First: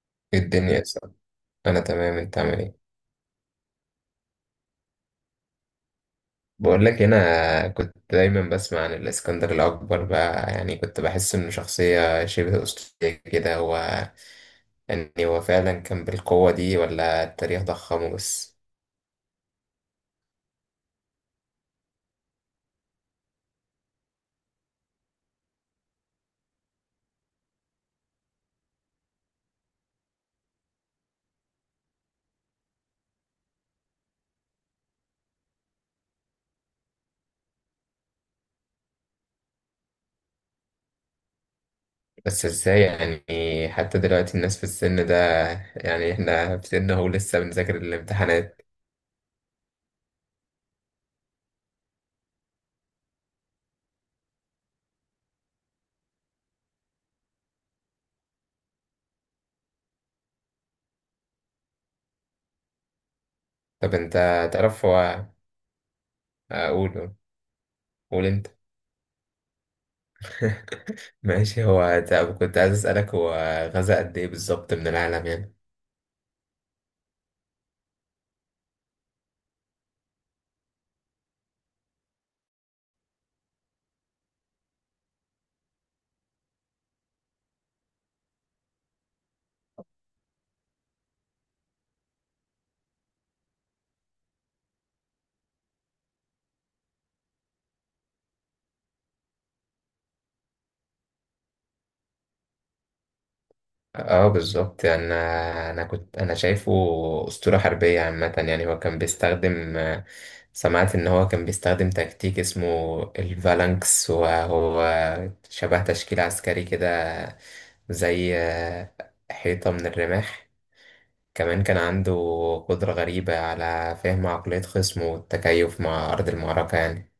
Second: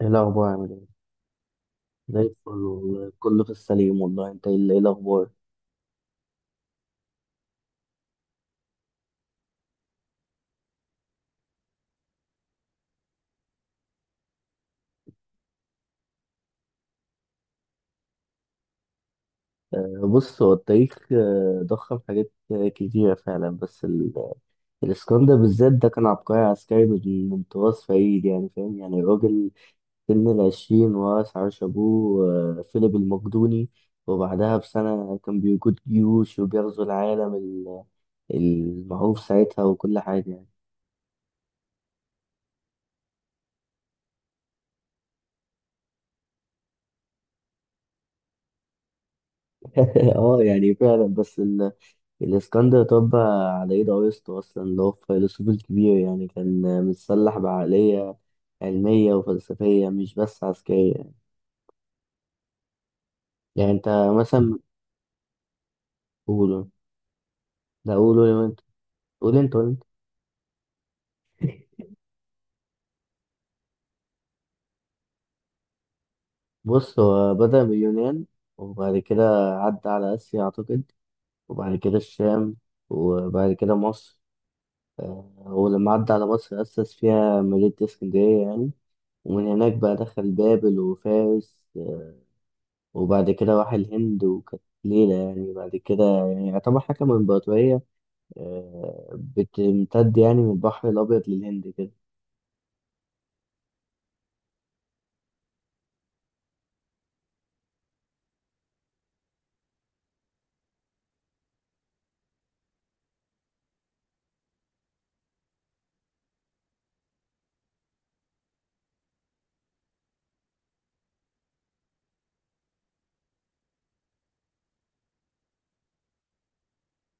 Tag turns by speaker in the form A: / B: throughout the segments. A: ايه
B: إيه
A: الاخبار، عامل
B: الدنيا يا
A: ايه؟
B: صاحبي؟ انا تمام،
A: زي
B: انت
A: الفل
B: عامل ايه؟
A: والله، كله في السليم. والله انت، ايه الاخبار؟
B: بقول لك، انا كنت دايما بسمع عن الاسكندر الاكبر بقى، يعني كنت بحس انه شخصيه شبه اسطوريه كده. هو يعني هو فعلا كان بالقوه دي ولا التاريخ ضخمه بس؟
A: بص هو التاريخ ضخم حاجات كتيره فعلا، بس الاسكندر بالذات ده كان عبقري عسكري من طراز فريد، يعني فاهم، يعني الراجل سن العشرين ورث عرش ابوه، فيليب المقدوني. وبعدها بسنه كان بيقود جيوش وبيغزو العالم المعروف ساعتها، وكل حاجه يعني.
B: بس ازاي يعني؟ حتى دلوقتي الناس في السن ده، يعني احنا في سن اهو لسه بنذاكر الامتحانات.
A: اه يعني فعلا، بس الاسكندر طب على ايد ارسطو اصلا، اللي هو الفيلسوف الكبير، يعني كان متسلح بعقلية علمية وفلسفية، مش بس عسكرية. يعني انت
B: طب انت
A: مثلا،
B: تعرف هو.
A: قوله.
B: اقوله.
A: لا
B: قول
A: قوله
B: انت.
A: انت. قول انت قول انت.
B: ماشي، هو طب كنت عايز اسالك، هو غزا قد ايه بالظبط من العالم يعني؟
A: بص، هو بدأ من اليونان. وبعد كده عدى على آسيا أعتقد. وبعد كده الشام. وبعد كده مصر. ولما عدى على مصر أسس فيها مدينة اسكندرية يعني. ومن هناك بقى دخل بابل وفارس. وبعد كده راح الهند وكانت ليلة يعني. بعد كده يعني يعتبر حكم إمبراطورية بتمتد يعني من البحر الأبيض للهند كده.
B: اه بالظبط. يعني انا كنت انا شايفه اسطوره حربيه عامه، يعني هو كان بيستخدم، سمعت ان هو كان بيستخدم تكتيك اسمه الفالانكس، وهو شبه تشكيل عسكري كده، زي حيطه من الرماح. كمان كان عنده قدره غريبه على فهم عقليه خصمه والتكيف مع ارض المعركه يعني.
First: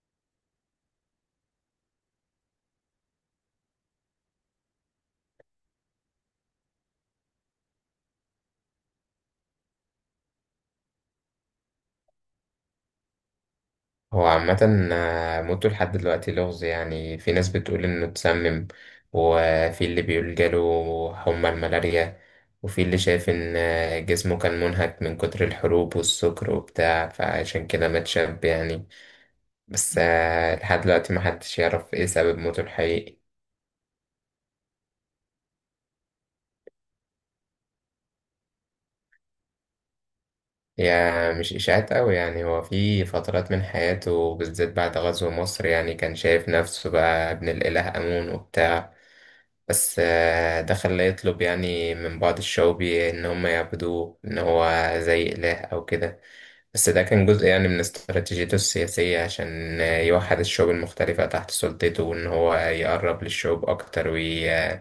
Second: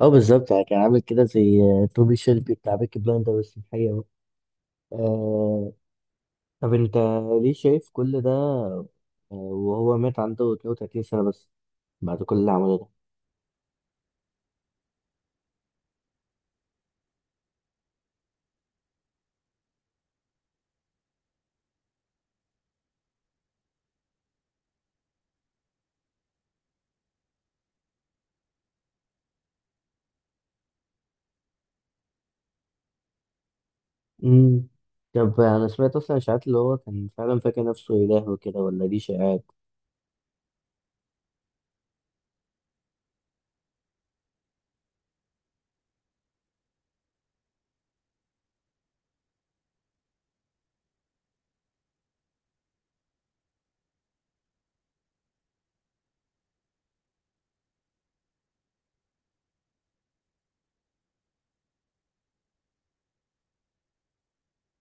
A: اه بالظبط يعني، كان عامل كده زي توبي شيلبي بتاع بيكي بلاندر، بس في الحقيقة بقى. آه طب أنت ليه شايف كل ده وهو مات عنده 32 سنة بس بعد كل اللي عمله ده؟
B: هو عامة موته لحد دلوقتي لغز. يعني في ناس بتقول إنه اتسمم، وفي اللي بيقول جاله حمى الملاريا، وفي اللي شايف إن جسمه كان منهك من كتر الحروب والسكر وبتاع، فعشان كده مات شاب يعني. بس لحد دلوقتي محدش يعرف إيه سبب موته الحقيقي.
A: مم. طب أنا سمعت أصلا إشاعات اللي هو كان فعلا فاكر نفسه إله وكده، ولا دي شائعات؟
B: هي مش إشاعات أوي يعني. هو في فترات من حياته، بالذات بعد غزو مصر، يعني كان شايف نفسه بقى ابن الإله آمون وبتاع. بس ده خلاه يطلب يعني من بعض الشعوبي إن هم يعبدوه، إن هو زي إله أو كده. بس ده كان جزء يعني من استراتيجيته السياسية، عشان يوحد الشعوب المختلفة تحت سلطته، وإن هو يقرب للشعوب أكتر ويحسوا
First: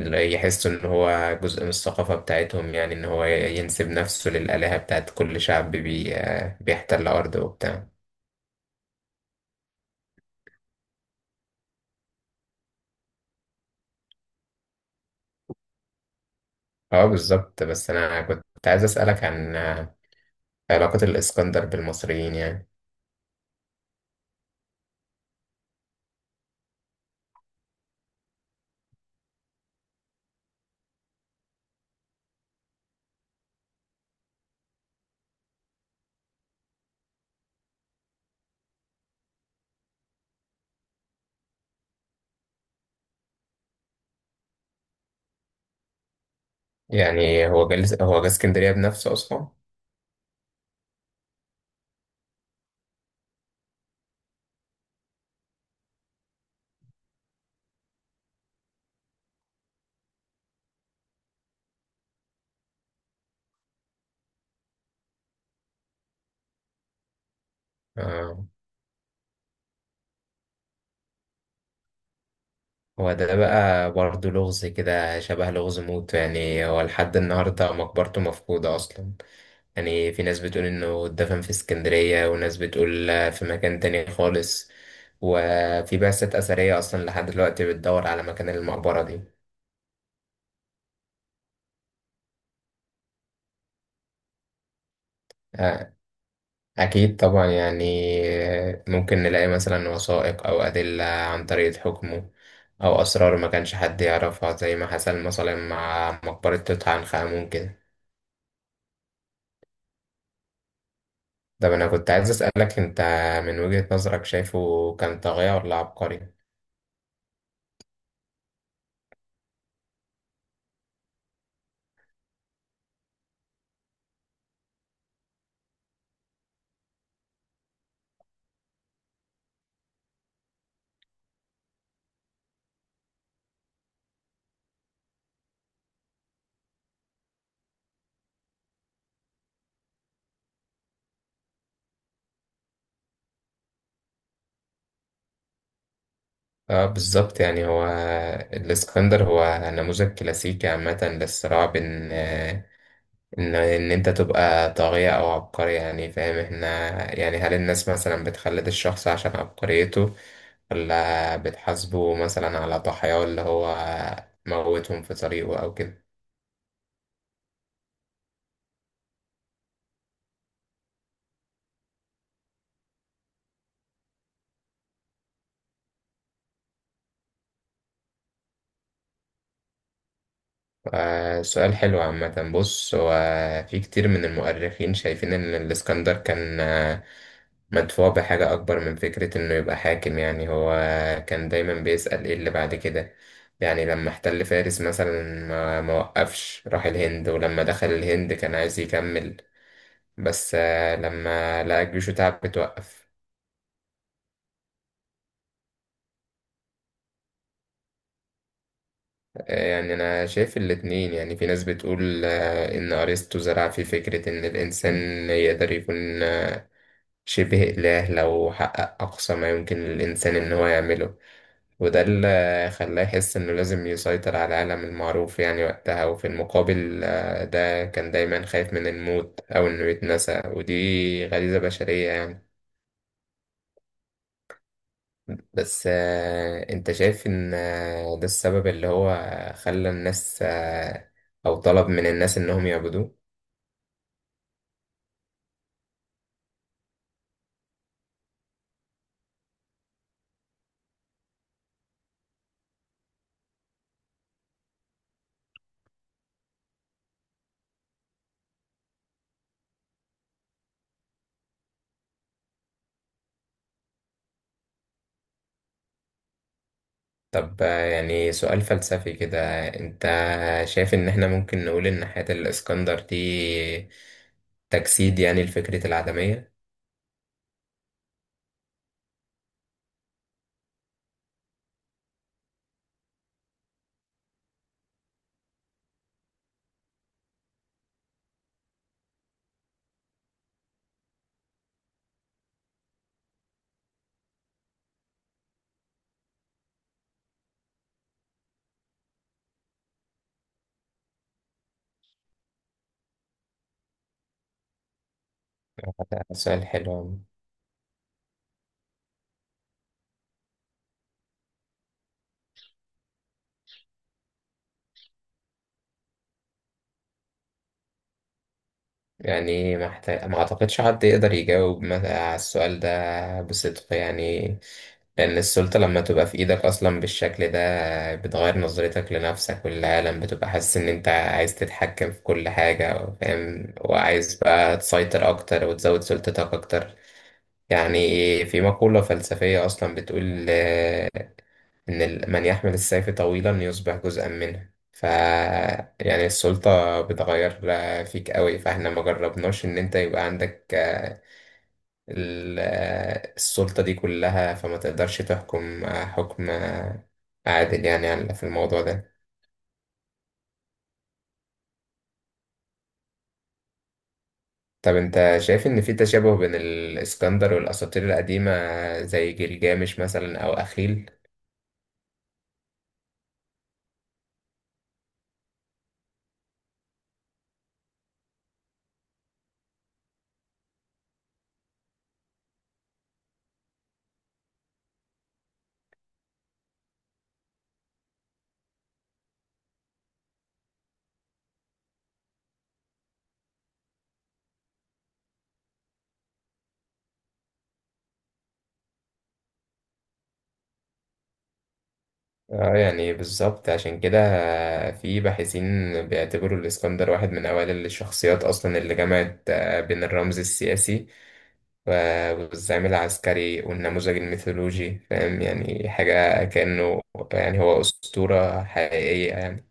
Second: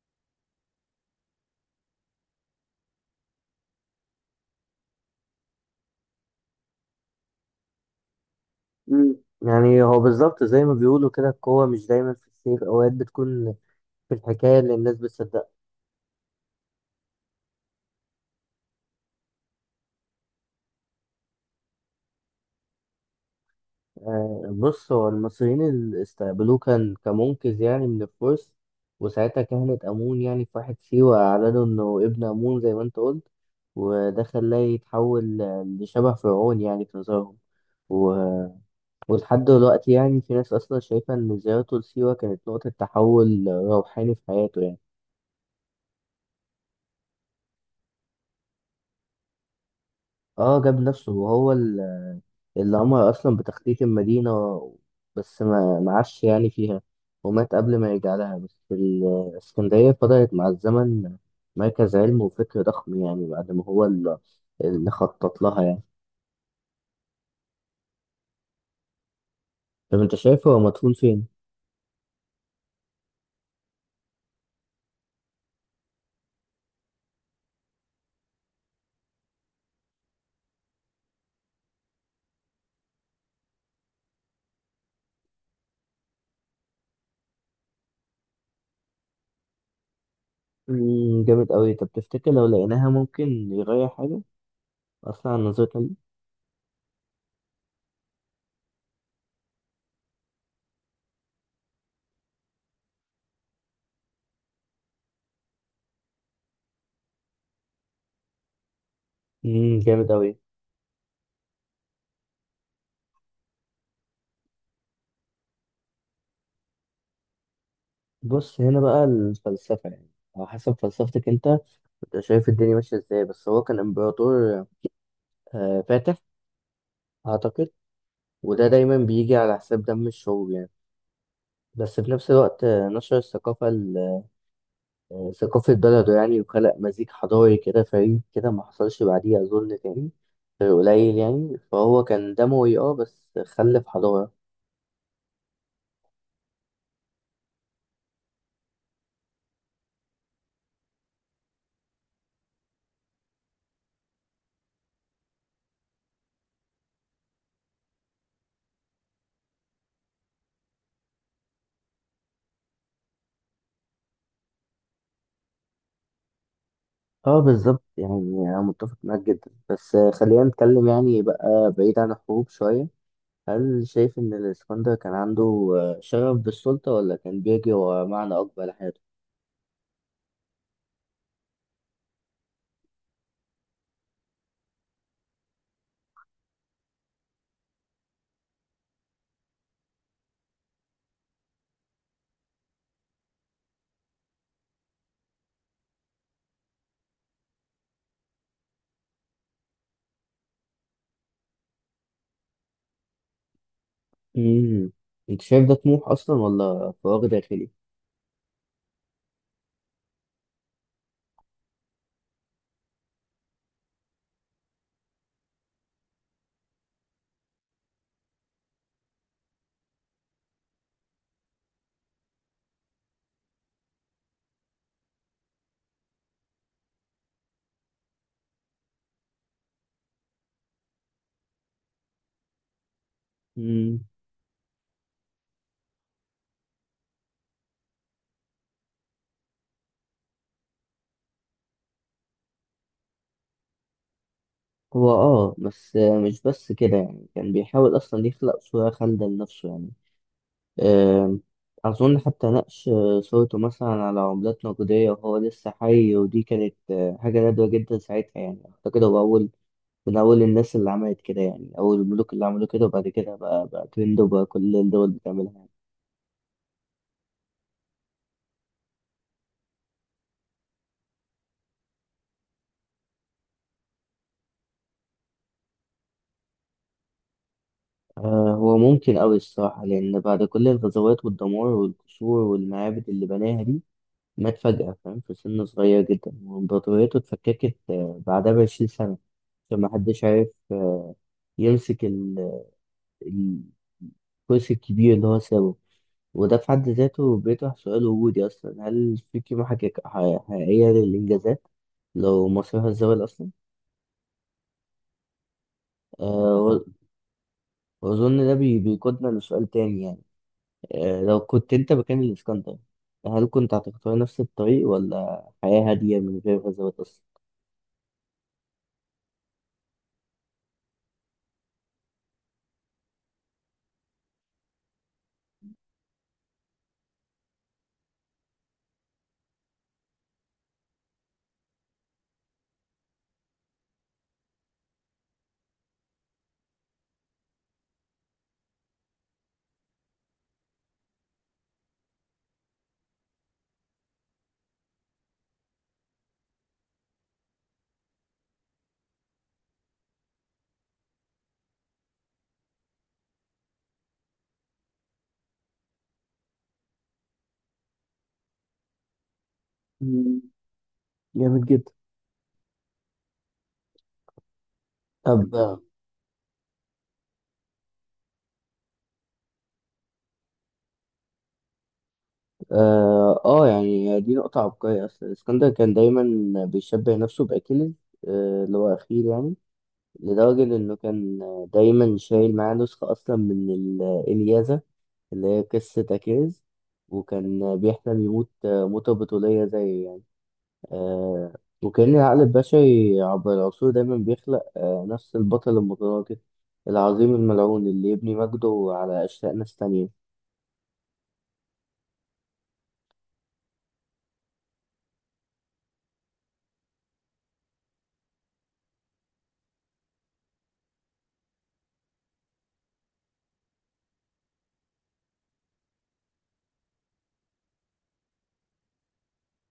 B: إن هو جزء من الثقافة بتاعتهم، يعني إن هو ينسب نفسه للآلهة بتاعت كل شعب بي... آه، بيحتل أرضه وبتاع.
A: مم. يعني هو بالظبط زي ما بيقولوا كده، القوة مش دايما في السيف، أوقات بتكون في الحكاية اللي الناس بتصدقها.
B: اه بالظبط. بس أنا كنت عايز أسألك عن علاقة الإسكندر بالمصريين يعني.
A: بص، هو المصريين اللي استقبلوه كان كمنقذ يعني من الفرس. وساعتها كهنة أمون يعني في واحد سيوة أعلنوا إنه ابن أمون زي ما أنت قلت. وده خلاه يتحول لشبه فرعون يعني في نظرهم. و... ولحد دلوقتي يعني في ناس أصلا شايفة إن زيارته لسيوة كانت نقطة تحول روحاني في حياته يعني.
B: يعني هو جالس، هو جه اسكندرية بنفسه أصلا؟
A: اه، جاب نفسه وهو اللي قامها أصلا بتخطيط المدينة، بس ما معاش يعني فيها، ومات قبل ما يرجع لها. بس الإسكندرية فضلت مع الزمن مركز علم وفكر ضخم يعني، بعد ما هو اللي خطط لها يعني.
B: آه.
A: طب أنت شايف هو مدفون فين؟
B: هو ده بقى برضه لغز كده، شبه لغز موت يعني. هو لحد النهاردة مقبرته مفقودة أصلا، يعني في ناس بتقول إنه اتدفن في اسكندرية، وناس بتقول في مكان تاني خالص، وفي بعثات أثرية أصلا لحد دلوقتي بتدور على مكان المقبرة دي.
A: مم، جامد أوي. طب تفتكر لو لقيناها ممكن يغير حاجة أصلا عن نظرتنا
B: آه،
A: ليه؟
B: أكيد طبعا يعني، ممكن نلاقي مثلا وثائق أو أدلة عن طريقة حكمه، أو أسرار ما كانش حد يعرفها، زي ما حصل مثلا مع مقبرة توت عنخ آمون كده.
A: مم، جامد أوي.
B: طب أنا كنت عايز أسألك، أنت من وجهة نظرك شايفه كان طاغية ولا عبقري؟
A: بص، هنا بقى الفلسفة يعني. على حسب فلسفتك أنت، أنت شايف الدنيا ماشية إزاي. بس هو كان إمبراطور، فاتح أعتقد، وده دايما بيجي على حساب دم الشعوب يعني. بس في نفس الوقت نشر الثقافة ثقافة بلده يعني، وخلق مزيج حضاري كده فريد، كده ما حصلش بعديه أظن تاني قليل يعني. فهو كان دموي بس خلف حضارة.
B: اه بالظبط. يعني هو الإسكندر هو نموذج كلاسيكي عامة للصراع بين آه، ان انت تبقى طاغية او عبقري، يعني فاهم؟ احنا يعني هل الناس مثلا بتخلد الشخص عشان عبقريته، ولا بتحاسبه مثلا على ضحاياه اللي هو موتهم في طريقه او كده؟
A: اه بالظبط يعني، أنا متفق معاك جدا، بس خلينا نتكلم يعني بقى بعيد عن الحروب شوية. هل شايف إن الإسكندر كان عنده شغف بالسلطة، ولا كان بيجري ورا معنى أكبر لحياته؟
B: سؤال حلو عامة. بص، هو في كتير من المؤرخين شايفين ان الاسكندر كان مدفوع بحاجة أكبر من فكرة إنه يبقى حاكم يعني. هو كان دايما بيسأل إيه اللي بعد كده. يعني لما احتل فارس مثلا ما وقفش، راح الهند، ولما دخل الهند كان عايز يكمل، بس لما لقى جيشه تعب بتوقف.
A: مم. أنت شايف ده طموح أصلا ولا فراغ داخلي؟
B: يعني أنا شايف الاتنين. يعني في ناس بتقول إن أرسطو زرع في فكرة إن الإنسان يقدر يكون شبه إله لو حقق أقصى ما يمكن للإنسان إن هو يعمله، وده اللي خلاه يحس إنه لازم يسيطر على العالم المعروف يعني وقتها. وفي المقابل ده كان دايما خايف من الموت أو إنه يتنسى، ودي غريزة بشرية يعني.
A: مم.
B: بس أنت شايف إن ده السبب اللي هو خلى الناس أو طلب من الناس إنهم يعبدوه؟
A: هو بس مش بس كده يعني، كان بيحاول اصلا يخلق صورة خالدة لنفسه يعني. آم، اظن حتى نقش صورته مثلا على عملات نقدية وهو لسه حي، ودي كانت حاجة نادرة جدا ساعتها يعني. اعتقد هو من اول الناس اللي عملت كده، يعني اول الملوك اللي عملوا كده. وبعد كده بقى ترند، وبقى كل الدول بتعملها يعني.
B: طب يعني سؤال فلسفي كده، أنت شايف إن إحنا ممكن نقول إن حياة الإسكندر دي تجسيد يعني لفكرة العدمية؟
A: هو ممكن أوي الصراحة، لأن بعد كل الغزوات والدمار والقصور والمعابد اللي بناها دي مات فجأة فاهم، في سن صغير جدا، وإمبراطوريته اتفككت بعدها بـ20 سنة، عشان محدش عارف يمسك ال- الكرسي الكبير اللي هو سابه. وده في حد ذاته بيطرح سؤال وجودي أصلا، هل في قيمة حقيقية للإنجازات لو مصيرها الزوال أصلا؟ أه،
B: سؤال حلو.
A: وأظن ده بيقودنا لسؤال تاني يعني. لو كنت أنت مكان الإسكندر، هل كنت هتختار نفس الطريق ولا حياة هادية من غير غزوات أصلا؟
B: يعني ما اعتقدش حد يقدر يجاوب على السؤال ده بصدق يعني. لان السلطة لما تبقى في ايدك اصلا بالشكل ده بتغير نظرتك لنفسك وللعالم، بتبقى حاسس ان انت عايز تتحكم في كل حاجة، فاهم؟ وعايز بقى تسيطر اكتر وتزود سلطتك اكتر. يعني في مقولة فلسفية اصلا بتقول إن من يحمل السيف طويلا يصبح جزءا منه، ف يعني السلطة بتغير فيك قوي. فاحنا ما جربناش إن أنت يبقى عندك السلطة دي كلها، فما تقدرش تحكم حكم عادل يعني في الموضوع ده.
A: مم، جامد جدا.
B: طب أنت شايف
A: طب،
B: إن في تشابه بين الإسكندر والأساطير القديمة، زي جلجامش مثلا أو أخيل؟
A: يعني دي نقطة عبقرية أصلا. اسكندر كان دايما بيشبه نفسه بأكيليز، اللي هو أخيل يعني، لدرجة إنه كان دايما شايل معاه نسخة أصلا من الإلياذة اللي هي قصة أكيليز. وكان بيحلم يموت موتة بطولية، زي يعني. آه، وكأن العقل البشري عبر العصور دايما بيخلق نفس البطل المتناقض العظيم الملعون، اللي يبني مجده على أشلاء ناس تانية.
B: اه يعني بالظبط. عشان كده في باحثين بيعتبروا الإسكندر واحد من أوائل الشخصيات أصلا اللي جمعت بين الرمز السياسي والزعيم العسكري والنموذج الميثولوجي، فاهم يعني؟ حاجة كأنه يعني هو أسطورة حقيقية يعني.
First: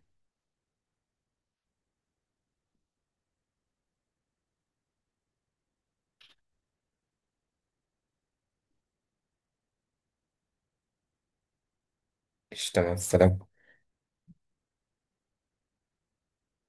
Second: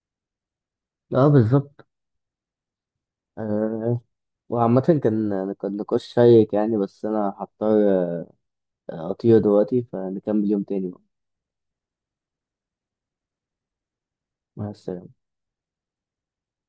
A: اه بالظبط. آه، وعامة كان نقاش شيق يعني، بس أنا هضطر أطير دلوقتي، فنكمل يوم تاني بقى.
B: اشتغل.
A: مع السلامة.